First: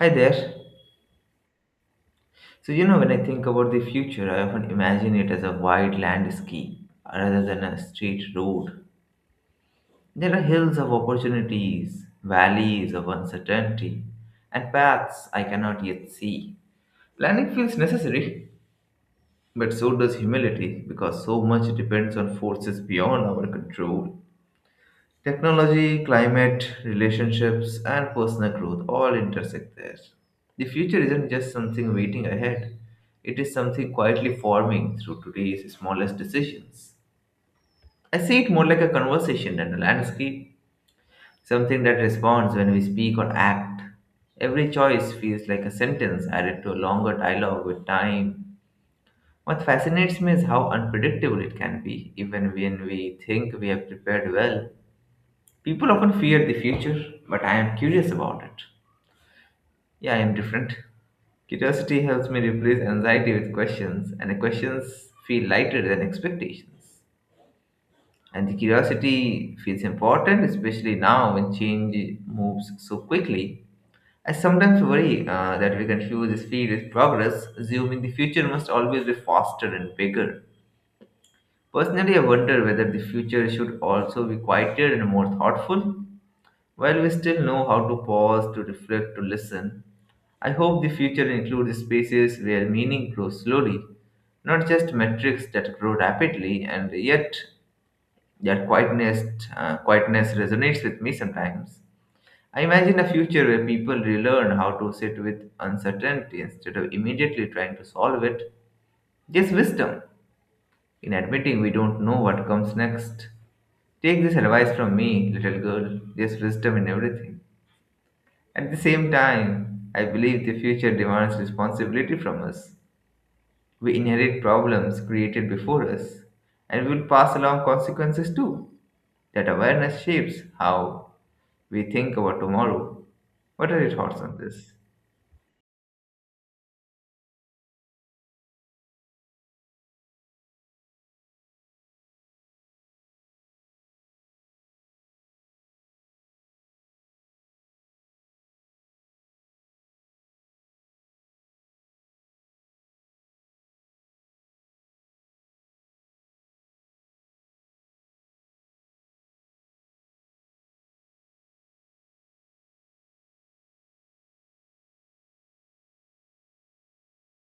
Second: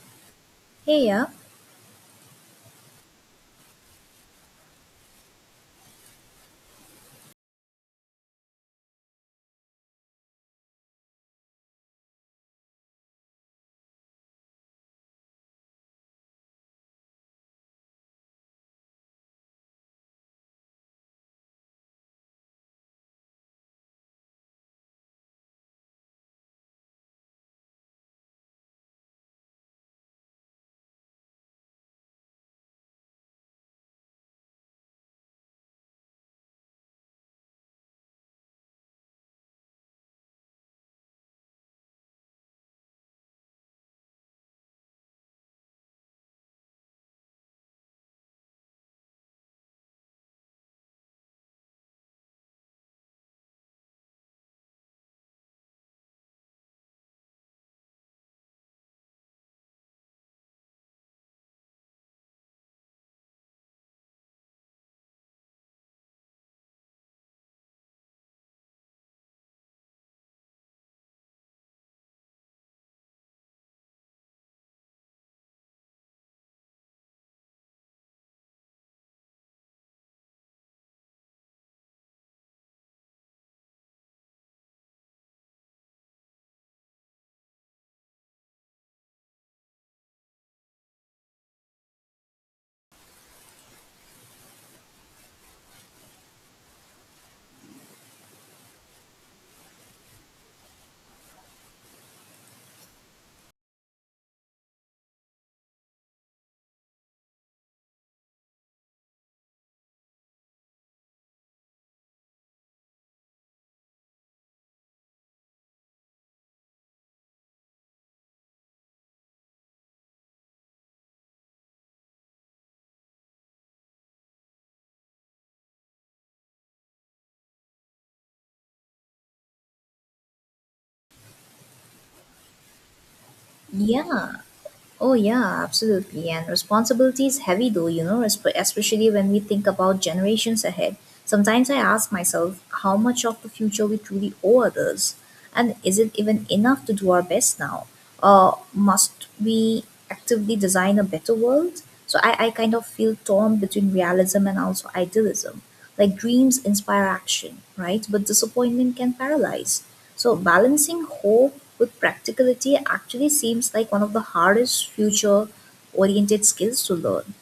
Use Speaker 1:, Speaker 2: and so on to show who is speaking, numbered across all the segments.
Speaker 1: Hi there.
Speaker 2: Hey,
Speaker 1: So, you know, when I think about the future, I often imagine it as a wide landscape rather than a straight road. There are hills of opportunities, valleys of uncertainty, and paths I cannot yet see. Planning feels necessary, but so does humility because so much depends on forces beyond our control. Technology, climate, relationships, and personal growth all intersect there. The future isn't just something waiting ahead, it is something quietly forming through today's smallest decisions. I see it more like a conversation than a landscape, something that responds when we speak or act. Every choice feels like a sentence added to a longer dialogue with time. What fascinates me is how unpredictable it can be, even when we think we have prepared well. People often fear the future, but I am curious about it. Yeah, I am different. Curiosity helps me replace anxiety with questions, and the questions feel lighter than expectations. And the curiosity feels important, especially now when change moves so quickly. I sometimes worry that we confuse speed with progress, assuming the future must always be faster and bigger. Personally, I wonder whether the future should also be quieter and more thoughtful. While we still know how to pause, to reflect, to listen, I hope the future includes spaces where meaning grows slowly, not just metrics that grow rapidly, and yet that quietness, quietness resonates with me sometimes. I imagine a future where people relearn how to sit with uncertainty instead of immediately trying to solve it. There's wisdom in admitting we don't know what comes next. Take this advice from me, little girl. There's wisdom in everything. At the same time, I believe the future demands responsibility from us. We inherit problems created before us, and we will pass along consequences too. That awareness shapes how we think about tomorrow. What are your thoughts
Speaker 2: yeah,
Speaker 1: on this?
Speaker 2: oh yeah, absolutely. And responsibility is heavy though, you know, especially when we think about generations ahead. Sometimes I ask myself how much of the future we truly owe others, and is it even enough to do our best now? Or must we actively design a better world? So I kind of feel torn between realism and also idealism. Like dreams inspire action, right? But disappointment can paralyze. So, balancing hope with practicality actually seems like one of the hardest future oriented skills to learn.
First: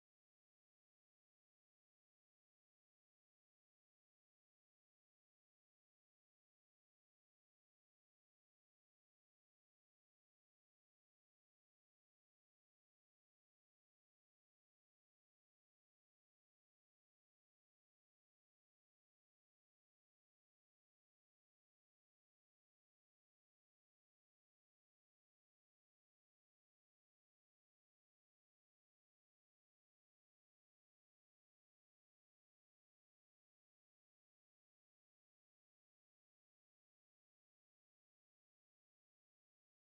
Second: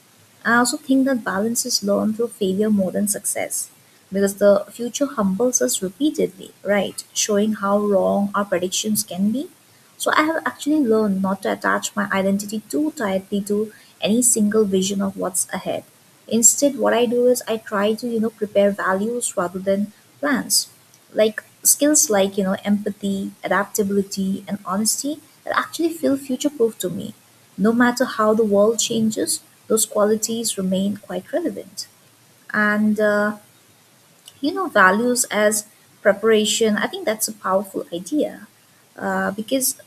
Speaker 2: I also think that balance is learned through failure more than success because the future humbles us repeatedly, right? Showing how wrong our predictions can be. So I have actually learned not to attach my identity too tightly to any single vision of what's ahead. Instead, what I do is I try to, you know, prepare values rather than plans. Like skills like, you know, empathy, adaptability, and honesty that actually feel future proof to me no matter how the world changes, those qualities remain quite relevant. And, uh, you know, values as preparation, I think that's a powerful idea because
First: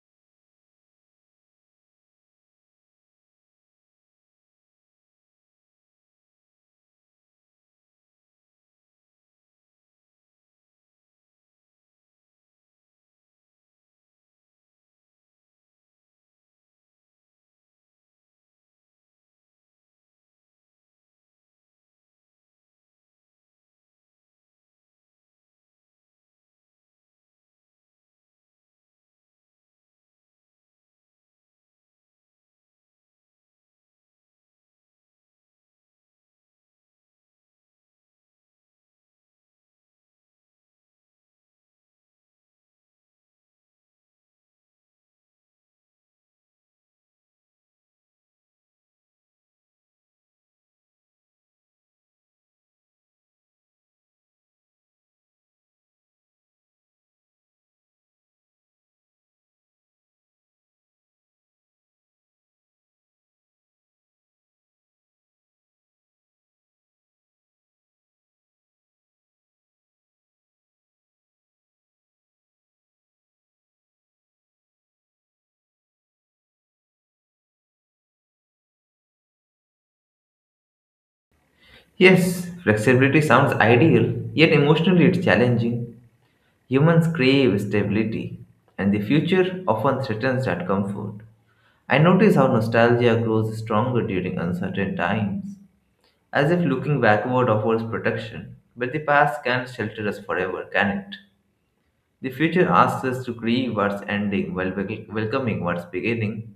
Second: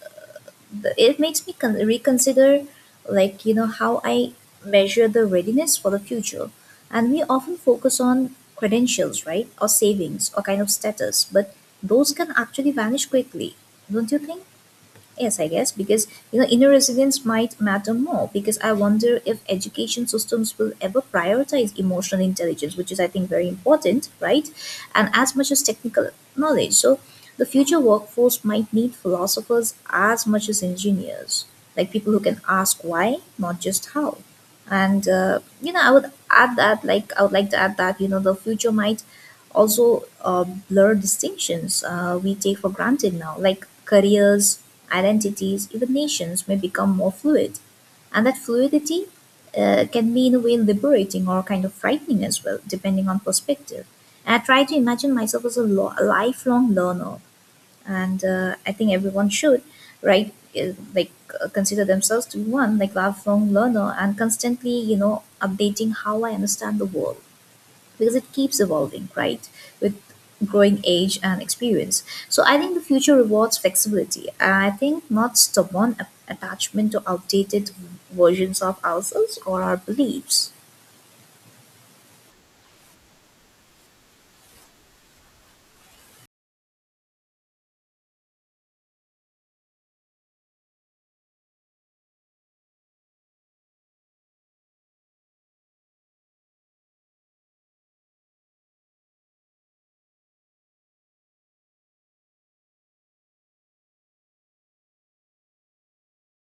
Speaker 2: it makes me reconsider, like, you know, how I measure the readiness for the future. And we often focus on credentials, right? Or savings or kind of status, but those can actually vanish quickly, don't you think? Yes, I guess, because you know inner resilience might matter more because I wonder if education systems will ever prioritize emotional intelligence, which is I think very important, right? And as much as technical knowledge. So the future workforce might need philosophers as much as engineers, like people who can ask why, not just how. And you know, I would add that, like I would like to add that you know the future might also blur distinctions we take for granted now, like careers identities, even nations may become more fluid. And that fluidity can be, in a way, liberating or kind of frightening as well, depending on perspective. And I try to imagine myself as a, a lifelong learner, and I think everyone should, right? Like consider themselves to be one, like lifelong learner, and constantly, you know, updating how I understand the world because it keeps evolving, right? With growing age and experience. So I think the future rewards flexibility. I think not stubborn attachment to outdated versions of ourselves or our beliefs.
Speaker 1: Yes, flexibility sounds ideal, yet emotionally it's challenging. Humans crave stability, and the future often threatens that comfort. I notice how nostalgia grows stronger during uncertain times. As if looking backward offers protection, but the past can't shelter us forever, can it? The future asks us to grieve what's ending while welcoming what's beginning.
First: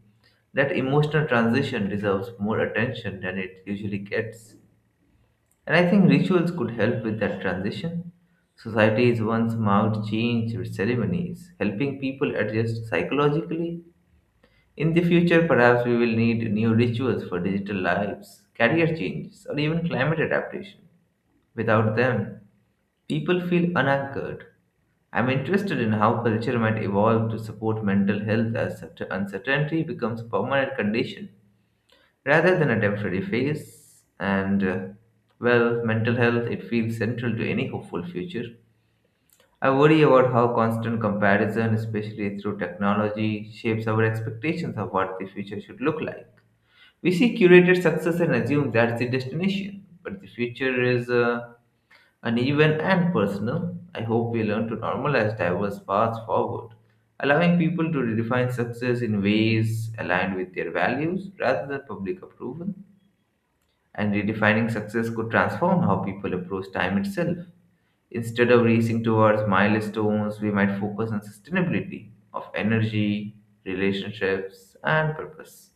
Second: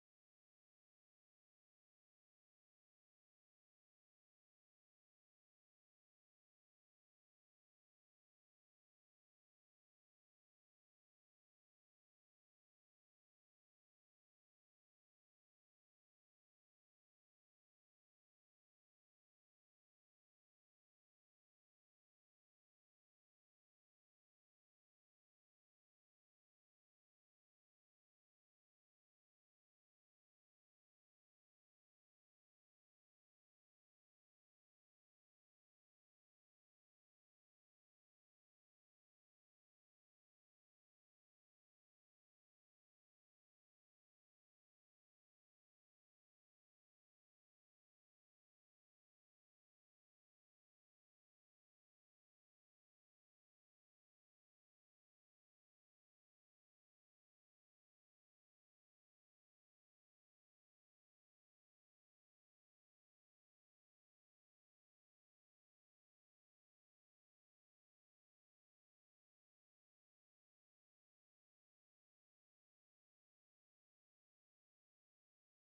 Speaker 1: That emotional transition deserves more attention than it usually gets. And I think rituals could help with that transition. Societies once marked change with ceremonies, helping people adjust psychologically. In the future, perhaps we will need new rituals for digital lives, career changes, or even climate adaptation. Without them, people feel unanchored. I'm interested in how culture might evolve to support mental health as such uncertainty becomes a permanent condition rather than a temporary phase. And Well, mental health it feels central to any hopeful future. I worry about how constant comparison, especially through technology, shapes our expectations of what the future should look like. We see curated success and assume that's the destination, but the future is. Uneven and personal. I hope we learn to normalize diverse paths forward, allowing people to redefine success in ways aligned with their values rather than public approval. And redefining success could transform how people approach time itself. Instead of racing towards milestones, we might focus on sustainability of energy, relationships, and purpose.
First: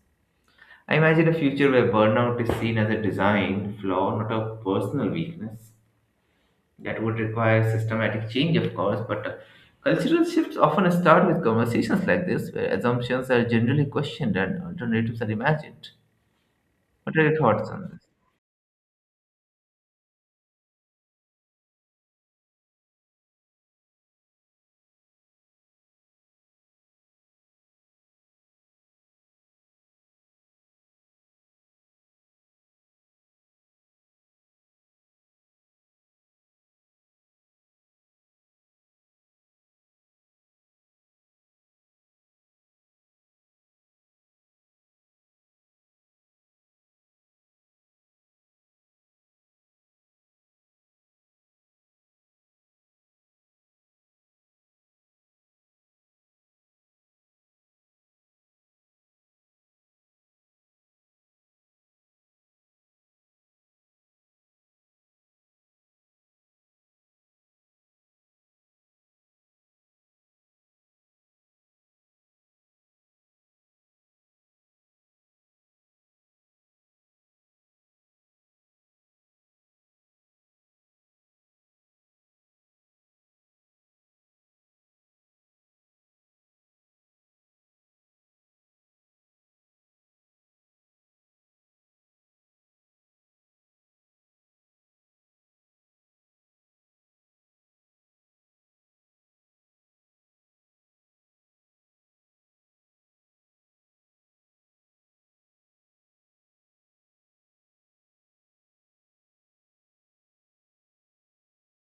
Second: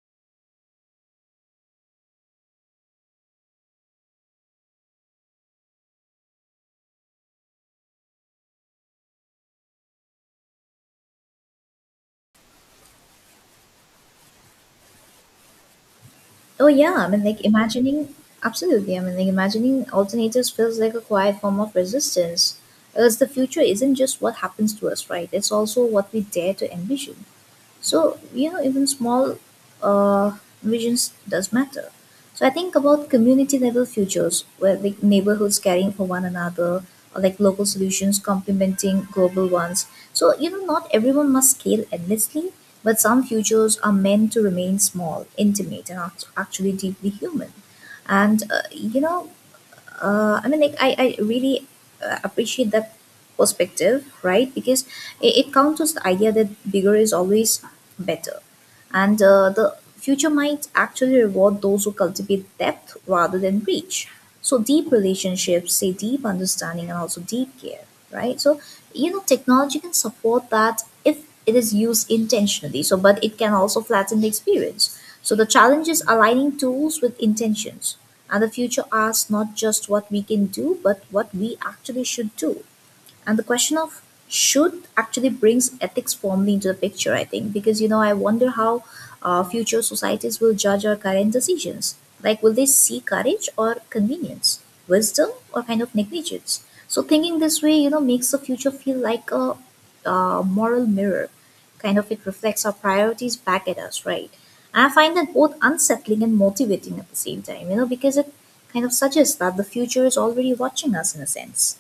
Speaker 1: I imagine a future where burnout is seen as a design flaw, not a personal weakness that would require systematic change, of course, but cultural shifts often start with conversations like this, where assumptions are generally questioned and alternatives are imagined.
Speaker 2: Oh yeah, I
Speaker 1: What
Speaker 2: mean
Speaker 1: are your
Speaker 2: like
Speaker 1: thoughts on this?
Speaker 2: imagining Absolutely. I mean like imagining alternatives feels like a quiet form of resistance. Because the future isn't just what happens to us, right? It's also what we dare to envision. So you know even small uh, visions does matter. So I think about community level futures where like neighborhoods caring for one another or like local solutions complementing global ones. So you know not everyone must scale endlessly, but some futures are meant to remain small, intimate and actually deeply human. And you know I mean, like I really appreciate that perspective, right? Because it counters the idea that bigger is always better, and the future might actually reward those who cultivate depth rather than reach. So deep relationships, say deep understanding, and also deep care, right? So you know, technology can support that if it is used intentionally. So, but it can also flatten the experience. So the challenge is aligning tools with intentions, and the future asks not just what we can do, but what we actually should do. And the question of should actually brings ethics formally into the picture, I think, because you know I wonder how future societies will judge our current decisions. Like will they see courage or convenience, wisdom or kind of negligence? So thinking this way you know makes the future feel like a moral mirror, kind of. It reflects our priorities back at us, right? And I find that both unsettling and motivating at the same time, you know, because it kind of suggests that the future is already watching us in a sense.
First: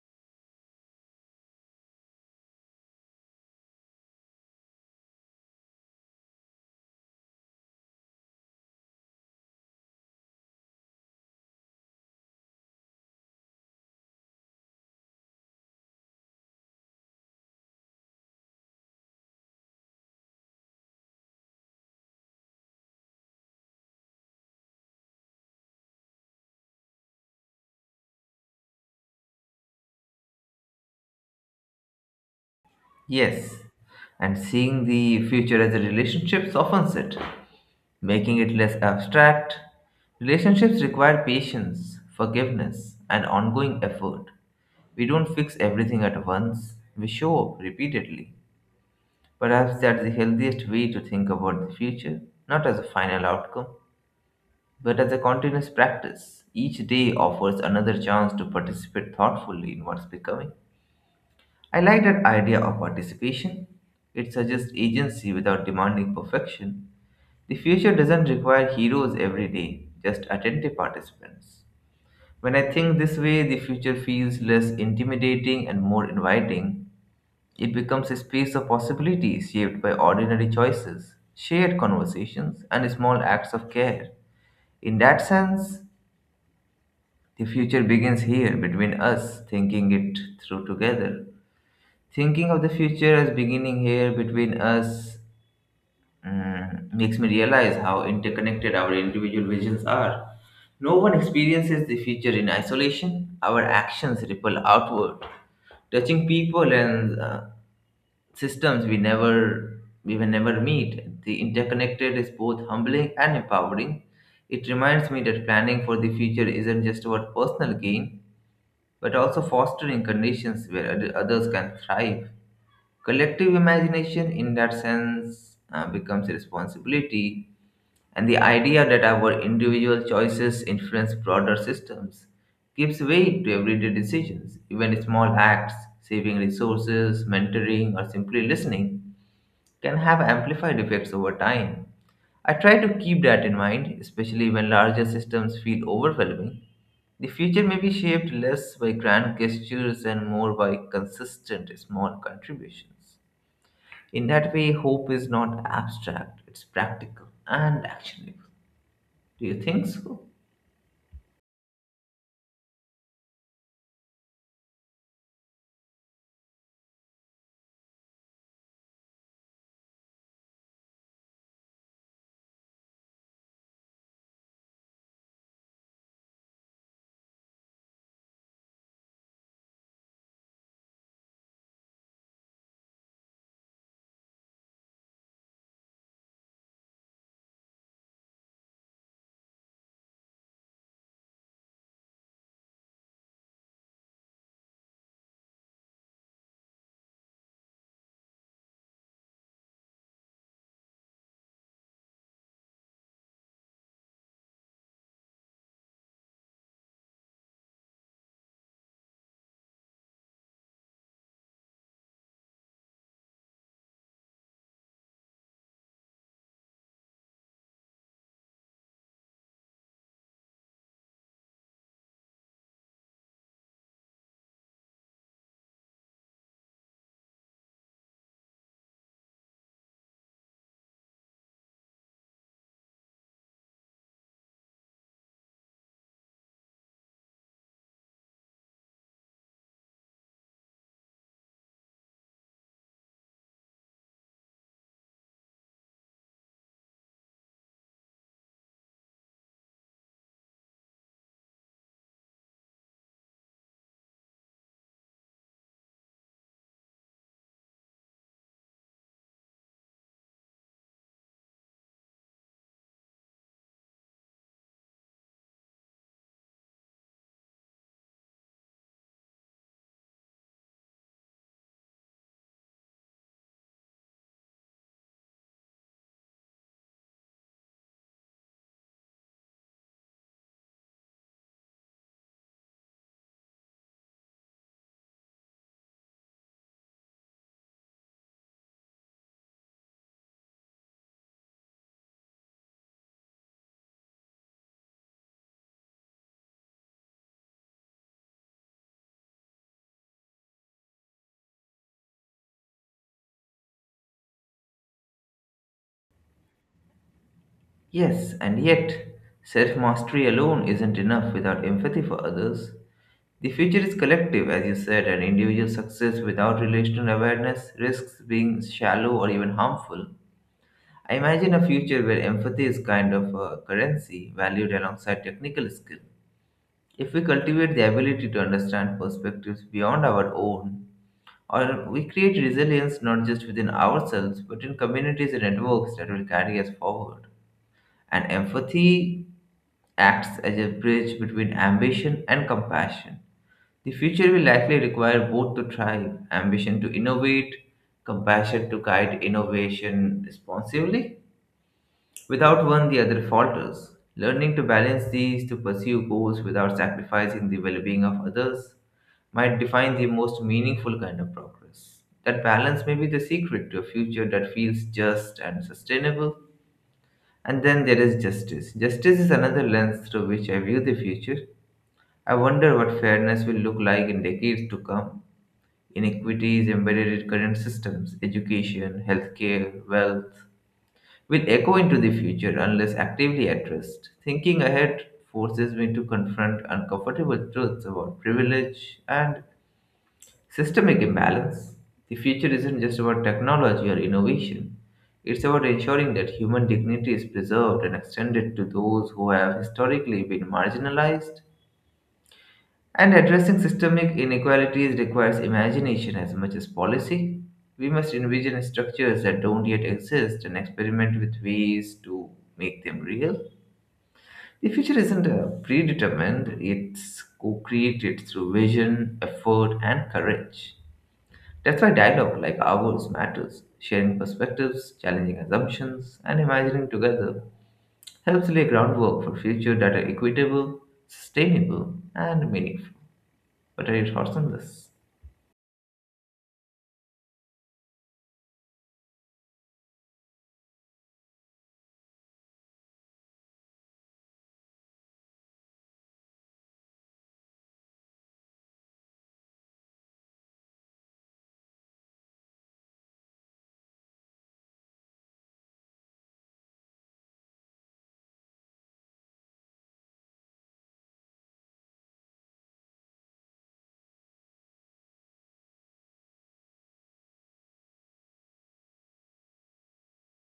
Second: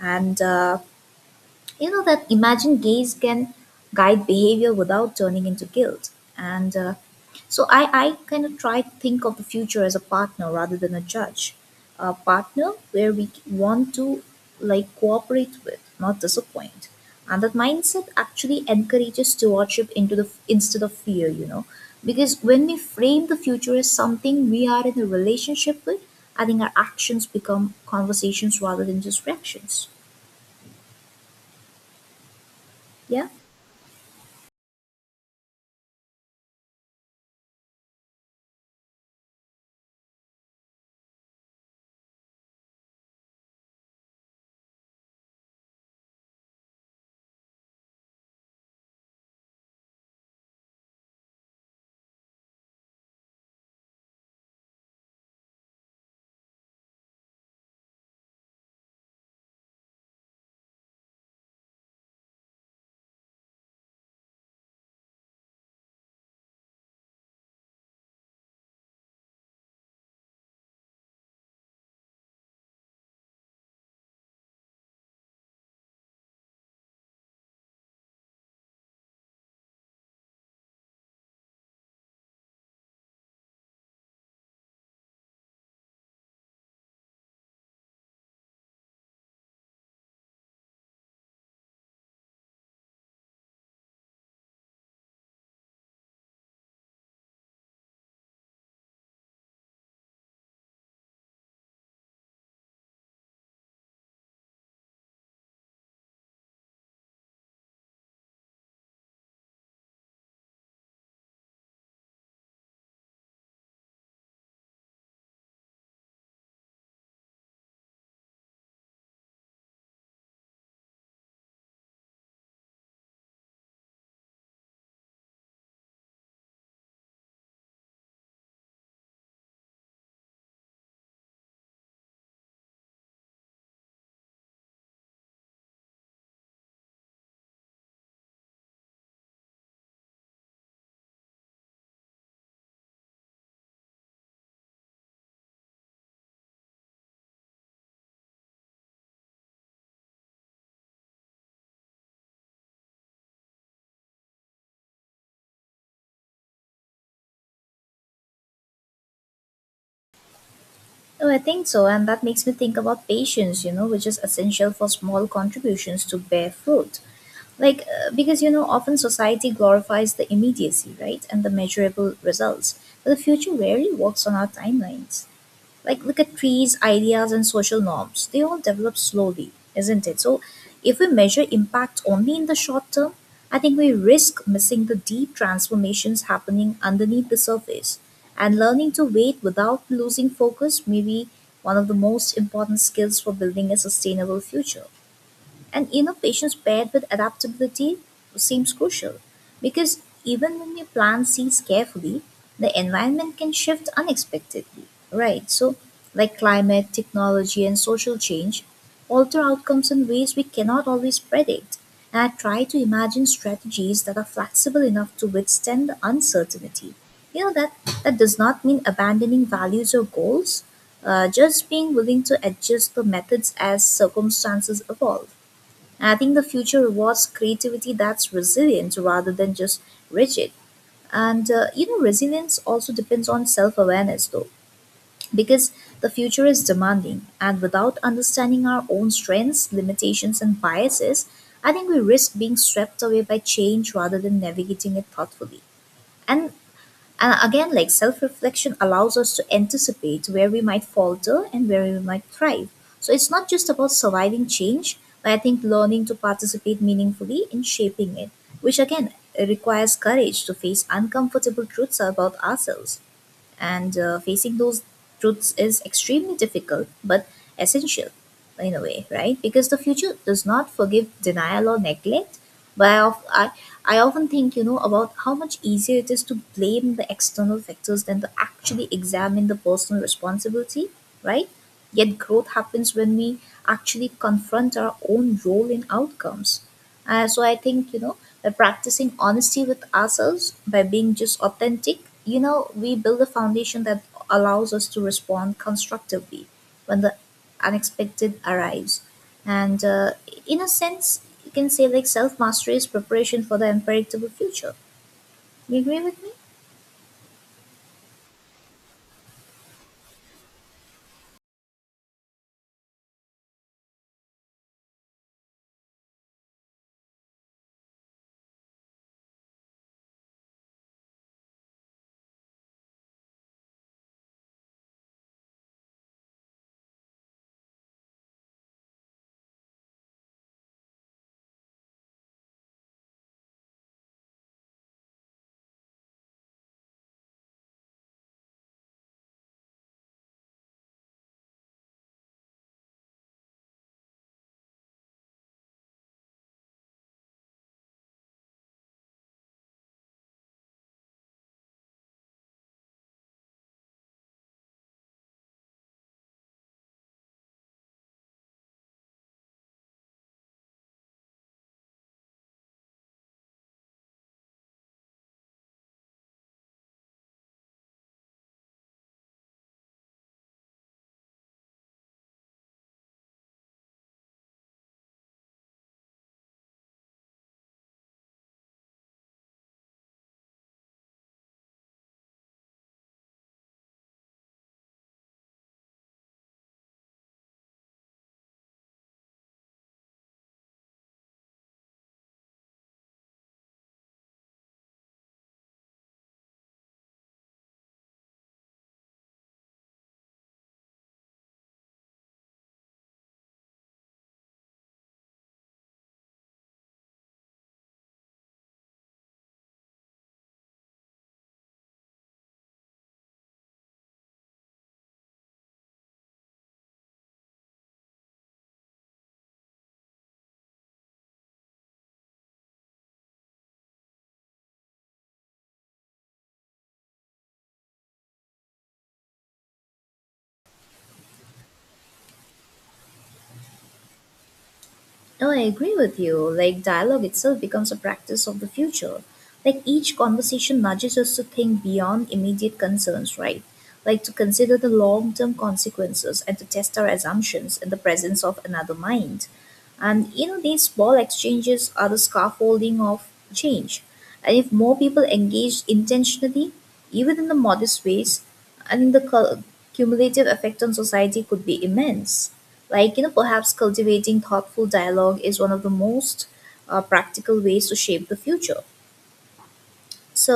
Speaker 2: And You know that imagined gaze can guide behavior without turning into guilt. And so I kind of try to think of the future as a partner rather than a judge. A partner where we want to like cooperate with, not disappoint. And that mindset actually encourages stewardship into the instead of fear, you know. Because when we frame the future as something we are in a relationship with, I think our actions become conversations rather than just reactions. Yeah?
Speaker 1: Yes, and seeing the future as a relationship softens it, making it less abstract. Relationships require patience, forgiveness, and ongoing effort. We don't fix everything at once, we show up repeatedly. Perhaps that's the healthiest way to think about the future, not as a final outcome, but as a continuous practice. Each day offers another chance to participate thoughtfully in what's becoming. I like that idea of participation. It suggests agency without demanding perfection. The future doesn't require heroes every day, just attentive participants. When I think this way, the future feels less intimidating and more inviting. It becomes a space of possibilities shaped by ordinary choices, shared conversations, and small acts of care. In that sense, the future begins here between us thinking it through together. Thinking of the future as beginning here between us makes me realize how interconnected our individual visions are. No one experiences the future in isolation, our actions ripple outward touching people and systems we never we will never meet. The interconnected is both humbling and empowering. It reminds me that planning for the future isn't just about personal gain, but also fostering conditions where others can thrive. Collective imagination, in that sense, becomes a responsibility, and the idea that our individual choices influence broader systems gives weight to everyday decisions, even small acts, saving resources, mentoring, or simply listening can have amplified effects over time. I try to keep that in mind, especially when larger systems feel overwhelming. The future may be shaped less by grand gestures and more by consistent small contributions. In that way, hope is not abstract, it's practical and actionable. Do you think so?
Speaker 2: Oh, I think so, and that makes me think about patience, you know, which is essential for small contributions to bear fruit. Like, because, you know, often society glorifies the immediacy, right, and the measurable results, but the future rarely works on our timelines. Like look at trees, ideas and social norms, they all develop slowly, isn't it? So if we measure impact only in the short term, I think we risk missing the deep transformations happening underneath the surface. And learning to wait without losing focus may be one of the most important skills for building a sustainable future. And you know, patience paired with adaptability seems crucial because even when you plant seeds carefully, the environment can shift unexpectedly, right? So, like climate, technology, and social change alter outcomes in ways we cannot always predict. And I try to imagine strategies that are flexible enough to withstand the uncertainty. You know, that does not mean abandoning values or goals, just being willing to adjust the methods as circumstances evolve. And I think the future rewards creativity that's resilient rather than just rigid. And you know, resilience also depends on self awareness, though, because the future is demanding. And without understanding our own strengths, limitations, and biases, I think we risk being swept away by change rather than navigating it thoughtfully. And and again, like self reflection allows us to anticipate where we might falter and where we might thrive. So it's not just about surviving change, but I think learning to participate meaningfully in shaping it, which again requires courage to face uncomfortable truths about ourselves. And facing those truths is extremely difficult but essential in a way, right? Because the future does not forgive denial or neglect. But I often think you know about how much easier it is to blame the external factors than to actually examine the personal responsibility, right? Yet growth happens when we actually confront our own role in outcomes. So I think, you know, by practicing honesty with ourselves, by being just authentic, you know, we build a foundation that allows us to respond constructively when the unexpected arrives. And in a sense, you can say like self mastery is preparation for the unpredictable future. You agree with me?
Speaker 1: Yes, and yet, self mastery alone isn't enough without empathy for others. The future is collective, as you said, and individual success without relational awareness risks being shallow or even harmful. I imagine a future where empathy is kind of a currency valued alongside technical skill. If we cultivate the ability to understand perspectives beyond our own, or we create resilience not just within ourselves but in communities and networks that will carry us forward. And empathy acts as a bridge between ambition and compassion. The future will likely require both to thrive ambition to innovate, compassion to guide innovation responsibly. Without one, the other falters. Learning to balance these to pursue goals without sacrificing the well being of others might define the most meaningful kind of progress. That balance may be the secret to a future that feels just and sustainable. And then there is justice. Justice is another lens through which I view the future. I wonder what fairness will look like in decades to come. Inequities embedded in current systems, education, healthcare, wealth, will echo into the future unless actively addressed. Thinking ahead forces me to confront uncomfortable truths about privilege and systemic imbalance. The future isn't just about technology or innovation. It's about ensuring that human dignity is preserved and extended to those who have historically been marginalized. And addressing systemic inequalities requires imagination as much as policy. We must envision structures that don't yet exist and experiment with ways to make them real. The future isn't predetermined, it's co created through vision, effort, and courage. That's why dialogue like ours matters. Sharing perspectives, challenging assumptions, and imagining together helps lay groundwork for future that are equitable, sustainable, and meaningful. What are your thoughts on this?
Speaker 2: No, I agree with you. Like, dialogue itself becomes a practice of the future. Like, each conversation nudges us to think beyond immediate concerns, right? Like, to consider the long term consequences and to test our assumptions in the presence of another mind. And, you know, these small exchanges are the scaffolding of change. And if more people engage intentionally, even in the modest ways, and the cumulative effect on society could be immense. Like you know perhaps cultivating thoughtful dialogue is one of the most practical ways to shape the future. So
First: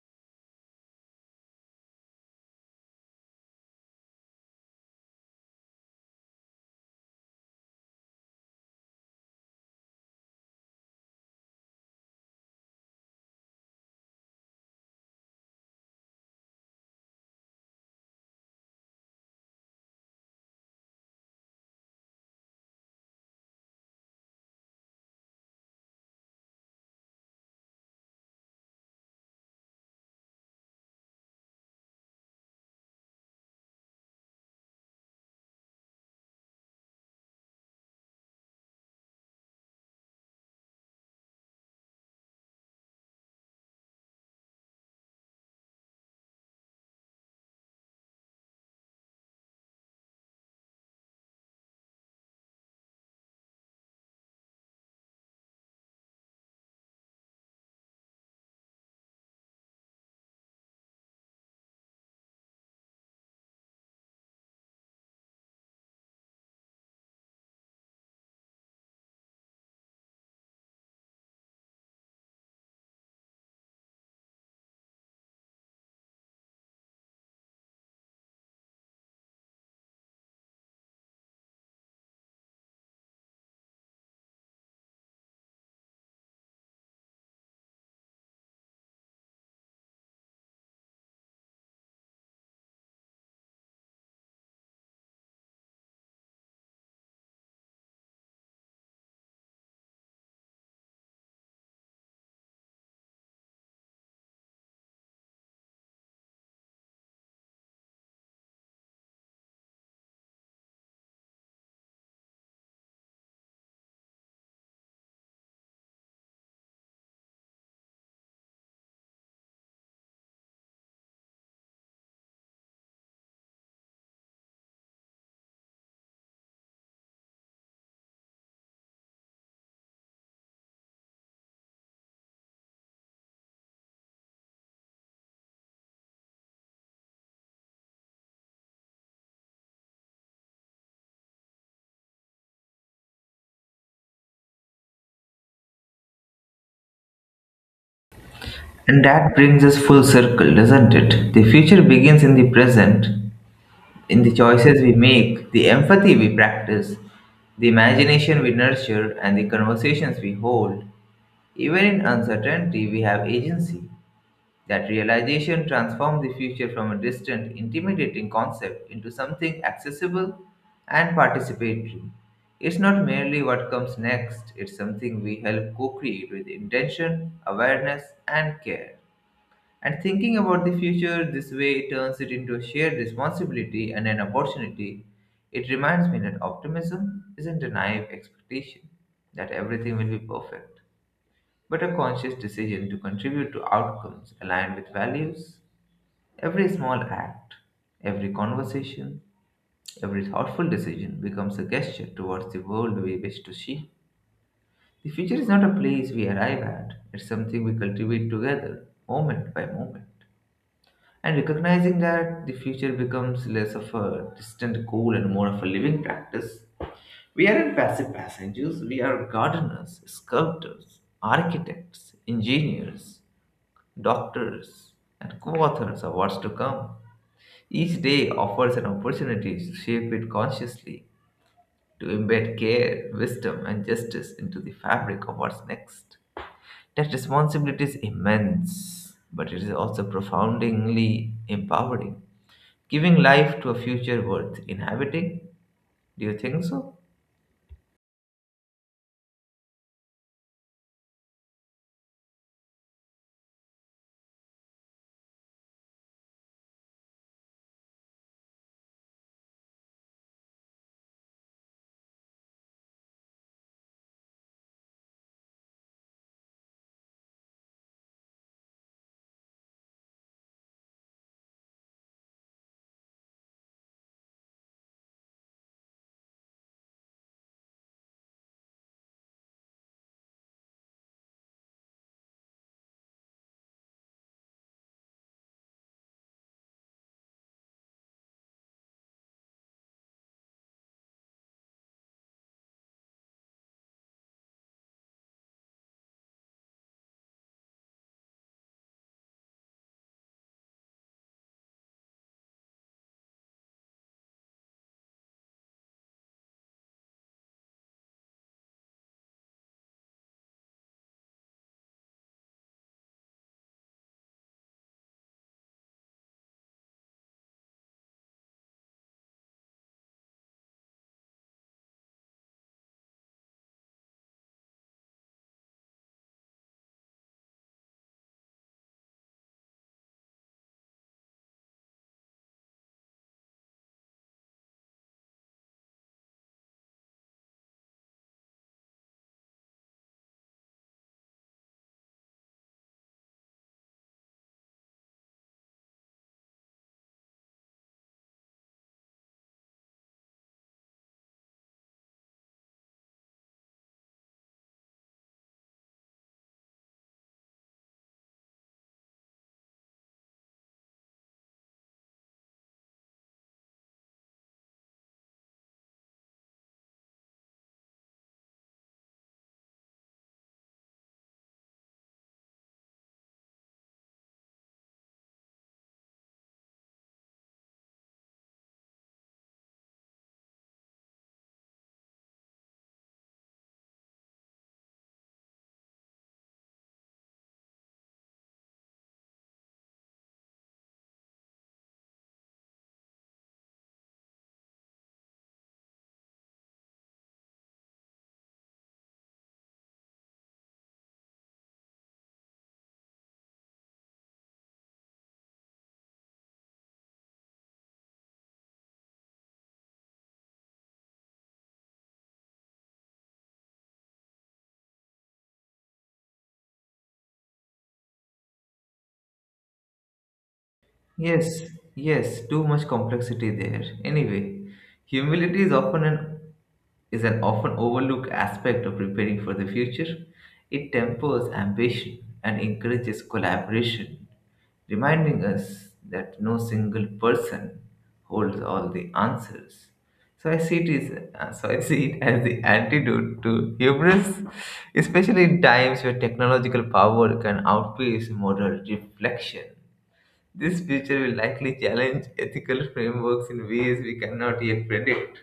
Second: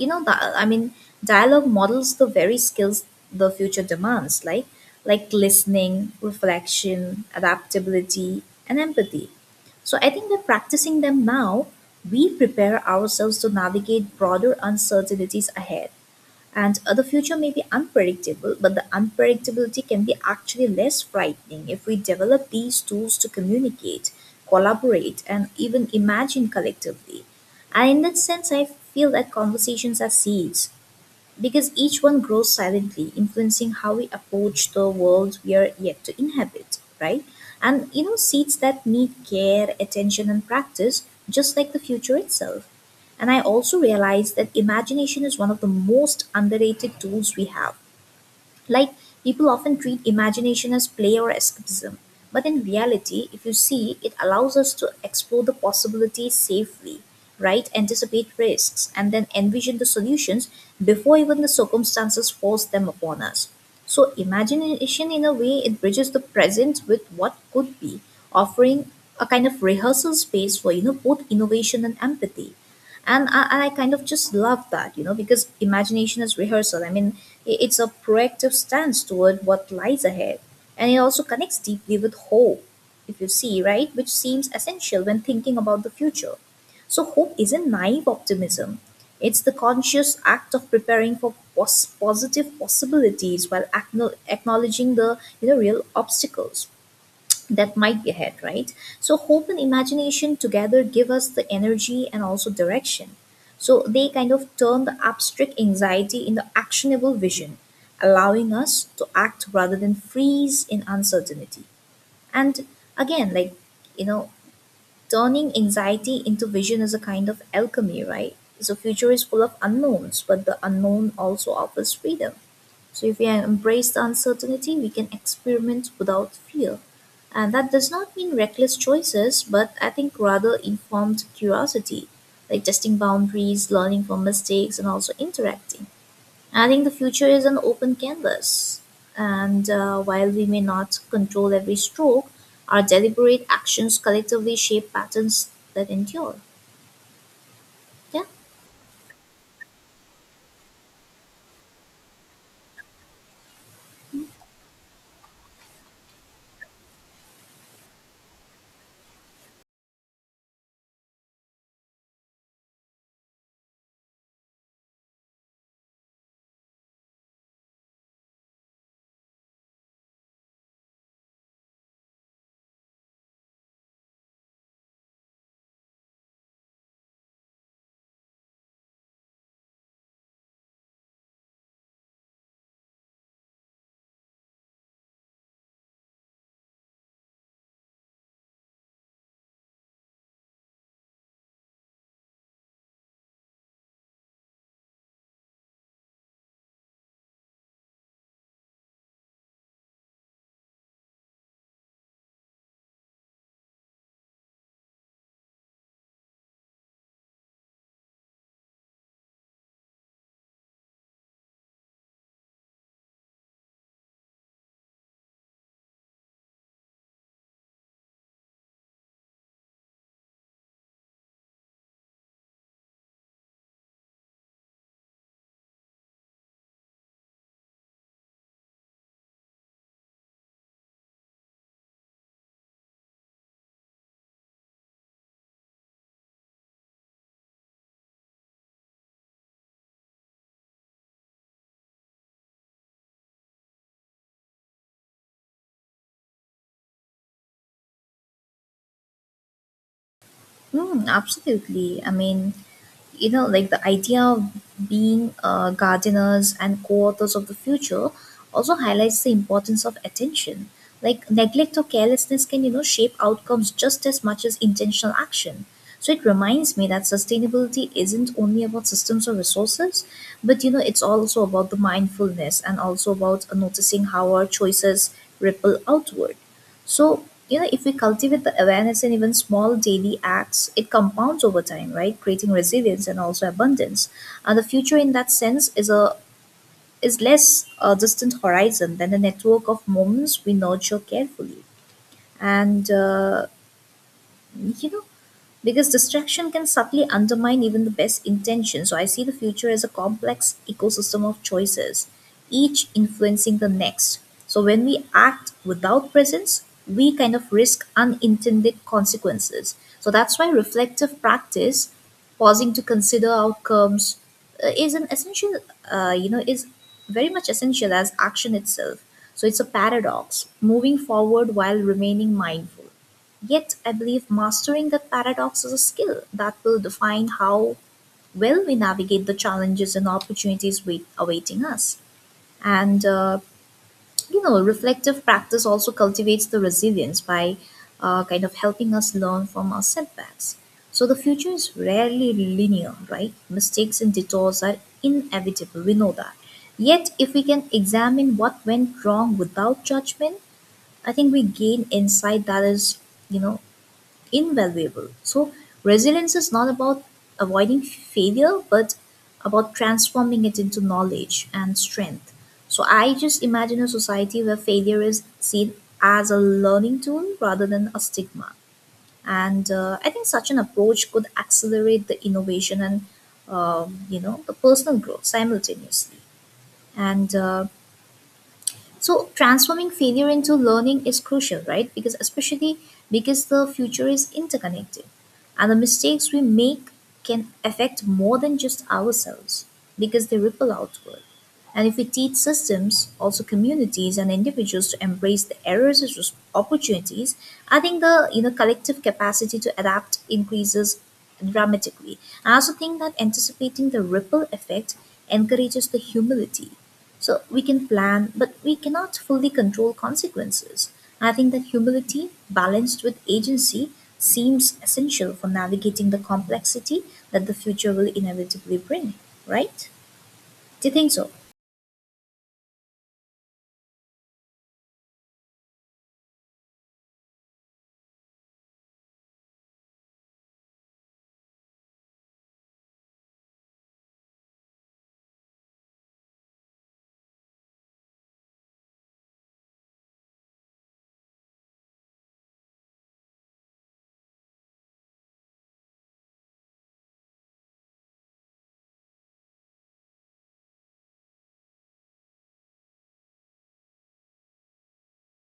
Speaker 2: you know, that I mean, dialogue models the very skills the future demands, like listening, reflection, adaptability and empathy. So I think that practicing them now, we prepare ourselves to navigate broader uncertainties ahead. And the future may be unpredictable, but the unpredictability can be actually less frightening if we develop these tools to communicate, collaborate, and even imagine collectively. And in that sense, I feel that conversations are seeds because each one grows silently, influencing how we approach the world we are yet to inhabit, right? And you know, seeds that need care, attention, and practice, just like the future itself. And I also realized that imagination is one of the most underrated tools we have. Like, people often treat imagination as play or escapism, but in reality, if you see, it allows us to explore the possibilities safely, right? Anticipate risks, and then envision the solutions before even the circumstances force them upon us. So, imagination, in a way, it bridges the present with what could be, offering a kind of rehearsal space for both innovation and empathy. And I kind of just love that, because imagination is rehearsal. It's a proactive stance toward what lies ahead, and it also connects deeply with hope, if you see, right? Which seems essential when thinking about the future. So hope isn't naive optimism, it's the conscious act of preparing for positive possibilities while acknowledging the real obstacles that might be ahead, right? So, hope and imagination together give us the energy and also direction. So, they kind of turn the abstract anxiety into actionable vision, allowing us to act rather than freeze in uncertainty. And again, like, you know, turning anxiety into vision is a kind of alchemy, right? So, future is full of unknowns, but the unknown also offers freedom. So if we embrace the uncertainty, we can experiment without fear. And that does not mean reckless choices, but I think rather informed curiosity, like testing boundaries, learning from mistakes, and also interacting. And I think the future is an open canvas. And while we may not control every stroke, our deliberate actions collectively shape patterns that endure. Yeah.
Speaker 1: And that brings us full circle, doesn't it? The future begins in the present, in the choices we make, the empathy we practice, the imagination we nurture, and the conversations we hold. Even in uncertainty, we have agency. That realization transformed the future from a distant, intimidating concept into something accessible and participatory. It's not merely what comes next, it's something we help co create with intention, awareness, and care. And thinking about the future this way turns it into a shared responsibility and an opportunity. It reminds me that optimism isn't a naive expectation that everything will be perfect but a conscious decision to contribute to outcomes aligned with values. Every small act, every conversation, every thoughtful decision becomes a gesture towards the world we wish to see. The future is not a place we arrive at, it's something we cultivate together, moment by moment. And recognizing that the future becomes less of a distant goal and more of a living practice, we aren't passive passengers, we are gardeners, sculptors, architects, engineers, doctors, and co authors of what's to come. Each day offers an opportunity to shape it consciously, to embed care, wisdom, and justice into the fabric of what's next. That responsibility is immense, but it is also profoundly empowering, giving life to a future worth inhabiting. Do you think so?
Speaker 2: Mm, absolutely. I mean, you know, like the idea of being gardeners and co authors of the future also highlights the importance of attention. Like, neglect or carelessness can, you know, shape outcomes just as much as intentional action. So, it reminds me that sustainability isn't only about systems or resources, but, you know, it's also about the mindfulness and also about noticing how our choices ripple outward. So, you know, if we cultivate the awareness in even small daily acts, it compounds over time, right? Creating resilience and also abundance. And the future, in that sense, is less a distant horizon than a network of moments we nurture carefully. And you know, because distraction can subtly undermine even the best intention. So I see the future as a complex ecosystem of choices, each influencing the next. So when we act without presence, we kind of risk unintended consequences. So that's why reflective practice, pausing to consider outcomes, is an essential, you know, is very much essential as action itself. So it's a paradox, moving forward while remaining mindful. Yet I believe mastering that paradox is a skill that will define how well we navigate the challenges and opportunities awaiting us. And, you know, reflective practice also cultivates the resilience by kind of helping us learn from our setbacks. So the future is rarely linear, right? Mistakes and detours are inevitable, we know that. Yet, if we can examine what went wrong without judgment, I think we gain insight that is, you know, invaluable. So resilience is not about avoiding failure, but about transforming it into knowledge and strength. So I just imagine a society where failure is seen as a learning tool rather than a stigma. And I think such an approach could accelerate the innovation and you know, the personal growth simultaneously. And so transforming failure into learning is crucial, right? Because especially because the future is interconnected and the mistakes we make can affect more than just ourselves because they ripple outward. And if we teach systems, also communities and individuals to embrace the errors as opportunities, I think the, you know, collective capacity to adapt increases dramatically. I also think that anticipating the ripple effect encourages the humility, so we can plan, but we cannot fully control consequences. I think that humility balanced with agency seems essential for navigating the complexity that the future will inevitably bring, right? Do you think so?
Speaker 1: Yes, yes, too much complexity there. Anyway, humility is often an often overlooked aspect of preparing for the future. It tempers ambition and encourages collaboration, reminding us that no single person holds all the answers. So I see it is so I see it as the antidote to hubris, especially in times where technological power can outpace moral reflection. This future will likely challenge ethical frameworks in ways we cannot yet predict.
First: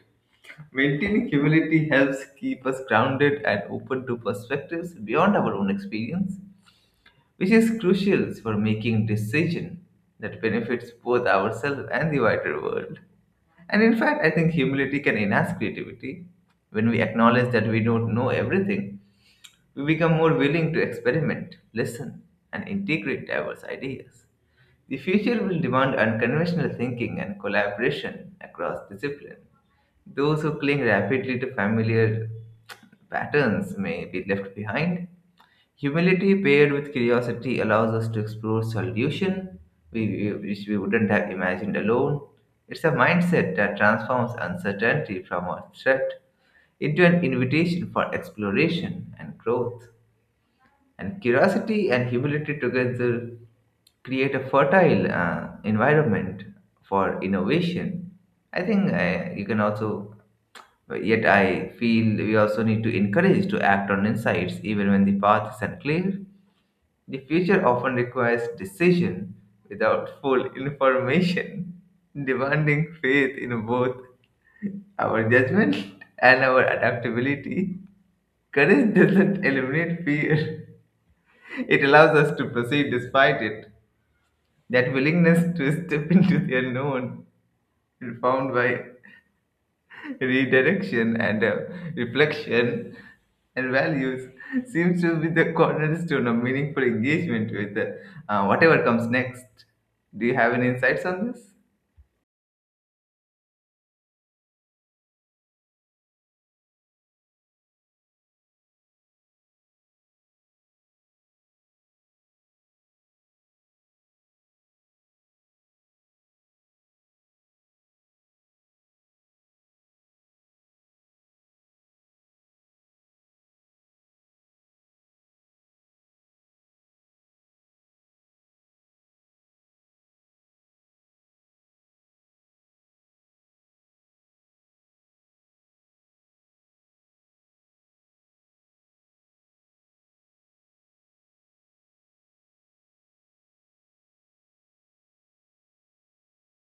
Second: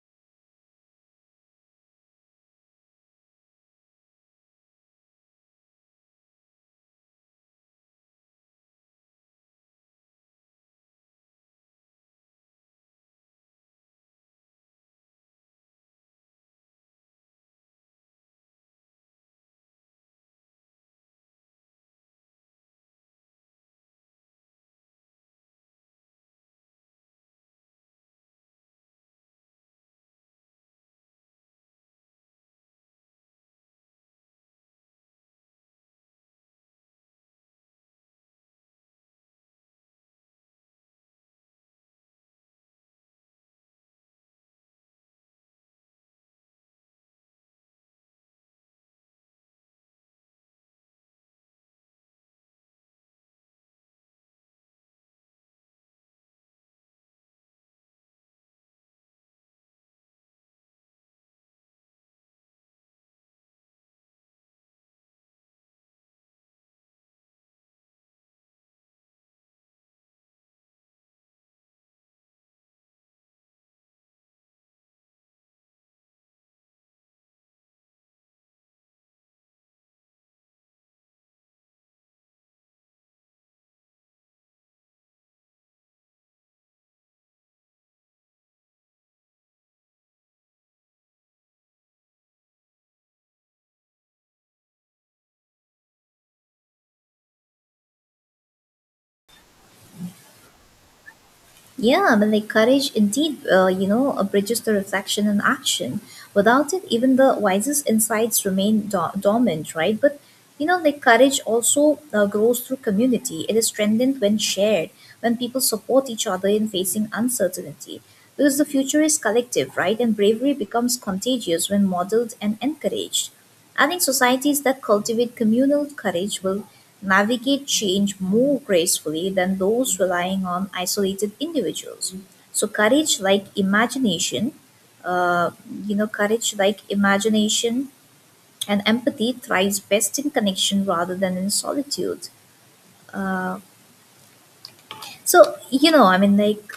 Speaker 1: Maintaining humility helps keep us grounded and open to perspectives beyond our own experience, which is crucial for making decisions that benefits both ourselves and the wider world. And in fact, I think humility can enhance creativity. When we acknowledge that we don't know everything, we become more willing to experiment, listen, and integrate diverse ideas. The future will demand unconventional thinking and collaboration across discipline. Those who cling rapidly to familiar patterns may be left behind. Humility paired with curiosity allows us to explore solution we, which we wouldn't have imagined alone. It's a mindset that transforms uncertainty from a threat into an invitation for exploration and growth. And curiosity and humility together create a fertile environment for innovation. I think you can also, Yet I feel we also need to encourage to act on insights even when the path is unclear. The future often requires decision without full information, demanding faith in both our judgment and our adaptability. Courage doesn't eliminate fear, it allows us to proceed despite it. That willingness to step into the unknown, informed by redirection and reflection and values, seems to be the cornerstone of meaningful engagement with whatever comes next. Do you have any insights on this?
Speaker 2: Yeah, I mean, like courage indeed, bridges the reflection and action. Without it, even the wisest insights remain dormant, right? But, you know, like courage also grows through community. It is strengthened when shared, when people support each other in facing uncertainty. Because the future is collective, right? And bravery becomes contagious when modeled and encouraged. I think societies that cultivate communal courage will navigate change more gracefully than those relying on isolated individuals. So uh, courage like imagination and empathy thrives best in connection rather than in solitude. Uh, so you know, I mean, like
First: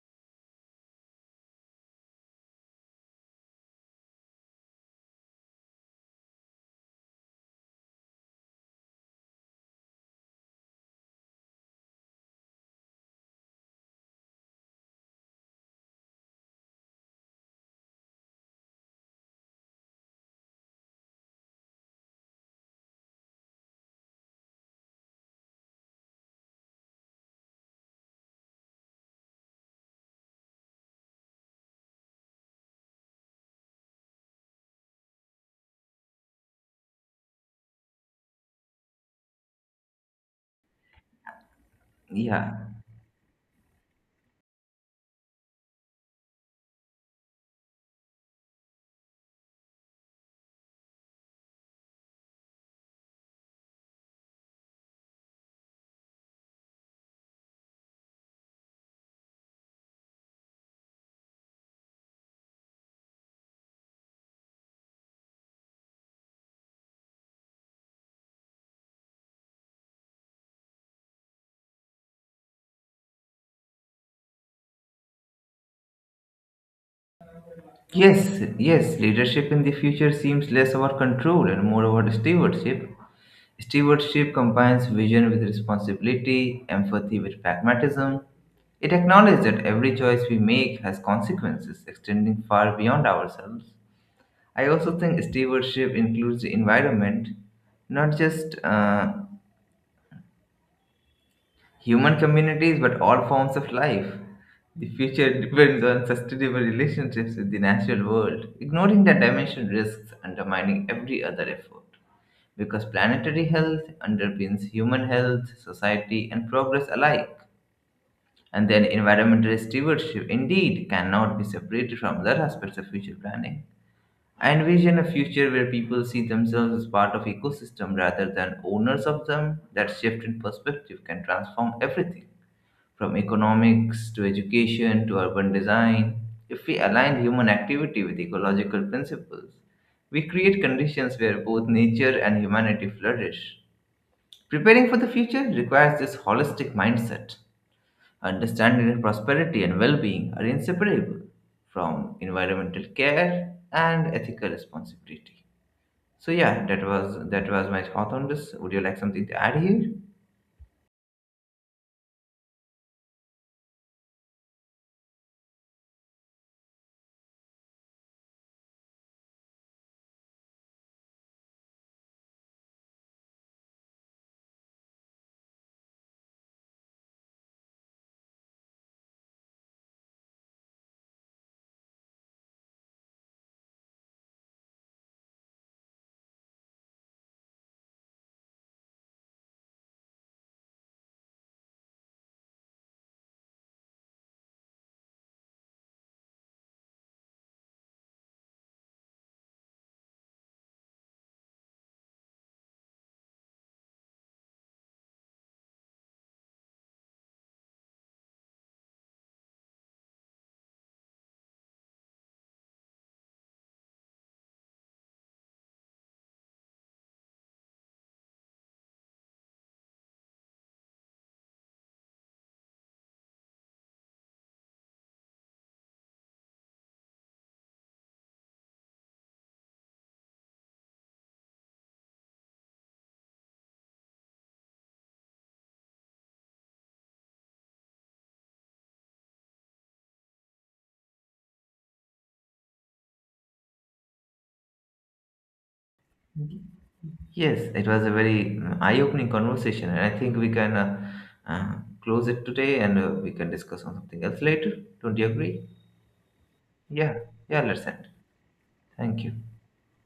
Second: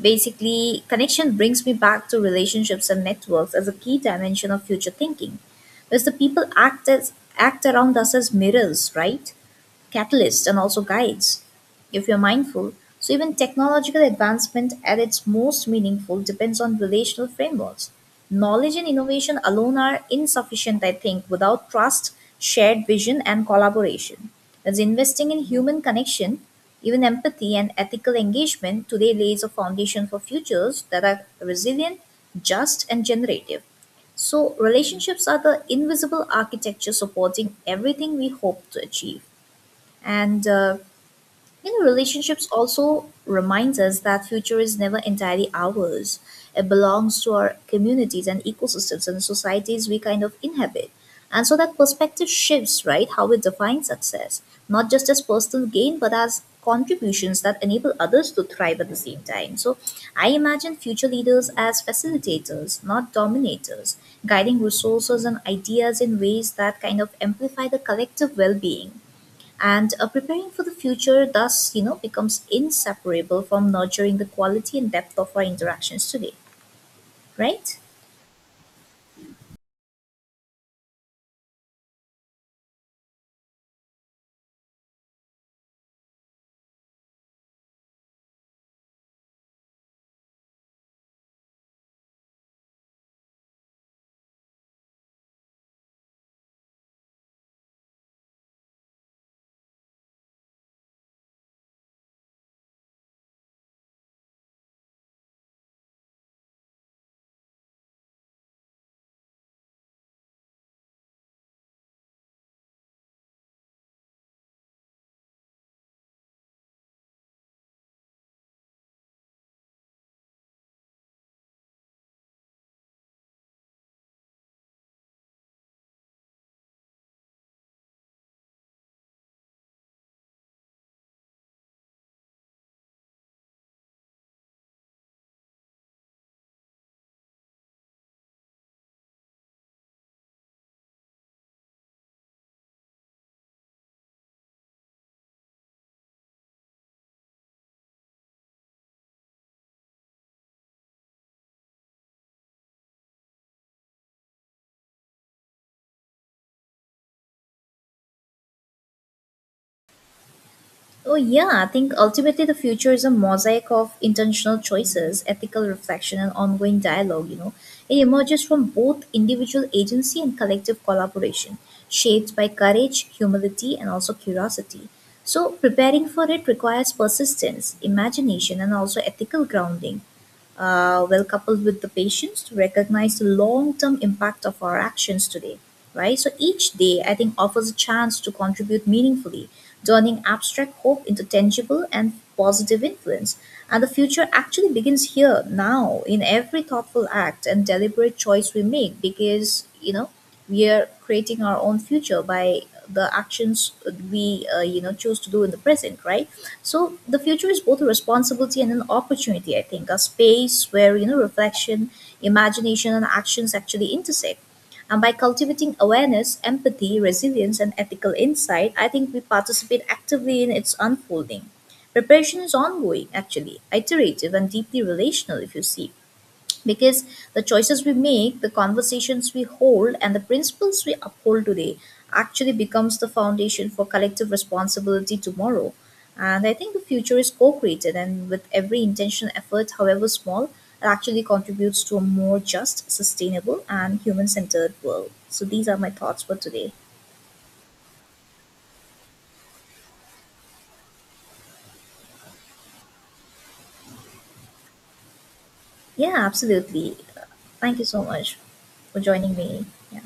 Speaker 2: basically, connection brings me back to relationships and networks as a key dimension of future thinking, because the people act as act around us as mirrors, right? Catalysts and also guides, if you're mindful. So even technological advancement at its most meaningful depends on relational frameworks. Knowledge and innovation alone are insufficient, I think, without trust, shared vision, and collaboration. As investing in human connection, even empathy and ethical engagement today lays a foundation for futures that are resilient, just, and generative. So, relationships are the invisible architecture supporting everything we hope to achieve. And you know, relationships
Speaker 1: Yeah.
Speaker 2: also reminds us that future is never entirely ours. It belongs to our communities and ecosystems and societies we kind of inhabit. And so that perspective shifts, right? How we define success, not just as personal gain, but as contributions that enable others to thrive at the same time. So I imagine future leaders as facilitators, not dominators, guiding resources and ideas in ways that kind of amplify the collective well being. And preparing for the future thus, you know, becomes inseparable from nurturing the quality and depth of our interactions today, right?
Speaker 1: Yes, yes, leadership in the future seems less about control and more about stewardship. Stewardship combines vision with responsibility, empathy with pragmatism. It acknowledges that every choice we make has consequences extending far beyond ourselves. I also think stewardship includes the environment, not just human communities but all forms of life. The future depends on sustainable relationships with the natural world. Ignoring that dimension risks undermining every other effort, because planetary health underpins human health, society, and progress alike. And then environmental stewardship indeed cannot be separated from other aspects of future planning. I envision a future where people see themselves as part of ecosystem rather than owners of them. That shift in perspective can transform everything, from economics to education to urban design. If we align human activity with ecological principles, we create conditions where both nature and humanity flourish. Preparing for the future requires this holistic mindset. Understanding that prosperity and well being are inseparable from environmental care and ethical responsibility. So yeah, that was my thought on this. Would you like something to add here?
Speaker 2: Oh yeah, I think ultimately the future is a mosaic of intentional choices, ethical reflection, and ongoing dialogue, you know. It emerges from both individual agency and collective collaboration, shaped by courage, humility, and also curiosity. So preparing for it requires persistence, imagination, and also ethical grounding, well coupled with the patience to recognize the long-term impact of our actions today, right? So each day, I think, offers a chance to contribute meaningfully, turning abstract hope into tangible and positive influence. And the future actually begins here now, in every thoughtful act and deliberate choice we make, because, you know, we are creating our own future by the actions we you know, choose to do in the present, right? So the future is both a responsibility and an opportunity, I think, a space where, you know, reflection, imagination, and actions actually intersect. And by cultivating awareness, empathy, resilience, and ethical insight, I think we participate actively in its unfolding. Preparation is ongoing, actually, iterative, and deeply relational, if you see, because the choices we make, the conversations we hold, and the principles we uphold today actually becomes the foundation for collective responsibility tomorrow. And I think the future is co-created, and with every intentional effort, however small, it actually contributes to a more just, sustainable, and human-centered world. So these are my thoughts for today.
Speaker 1: Yes, it was a very eye-opening conversation, and I think we can uh, close it today, and we can discuss on something else later. Don't you agree?
Speaker 2: Yeah, absolutely.
Speaker 1: Yeah, yeah,
Speaker 2: Thank you
Speaker 1: let's
Speaker 2: so
Speaker 1: end.
Speaker 2: much for
Speaker 1: Thank you.
Speaker 2: joining me. Yeah.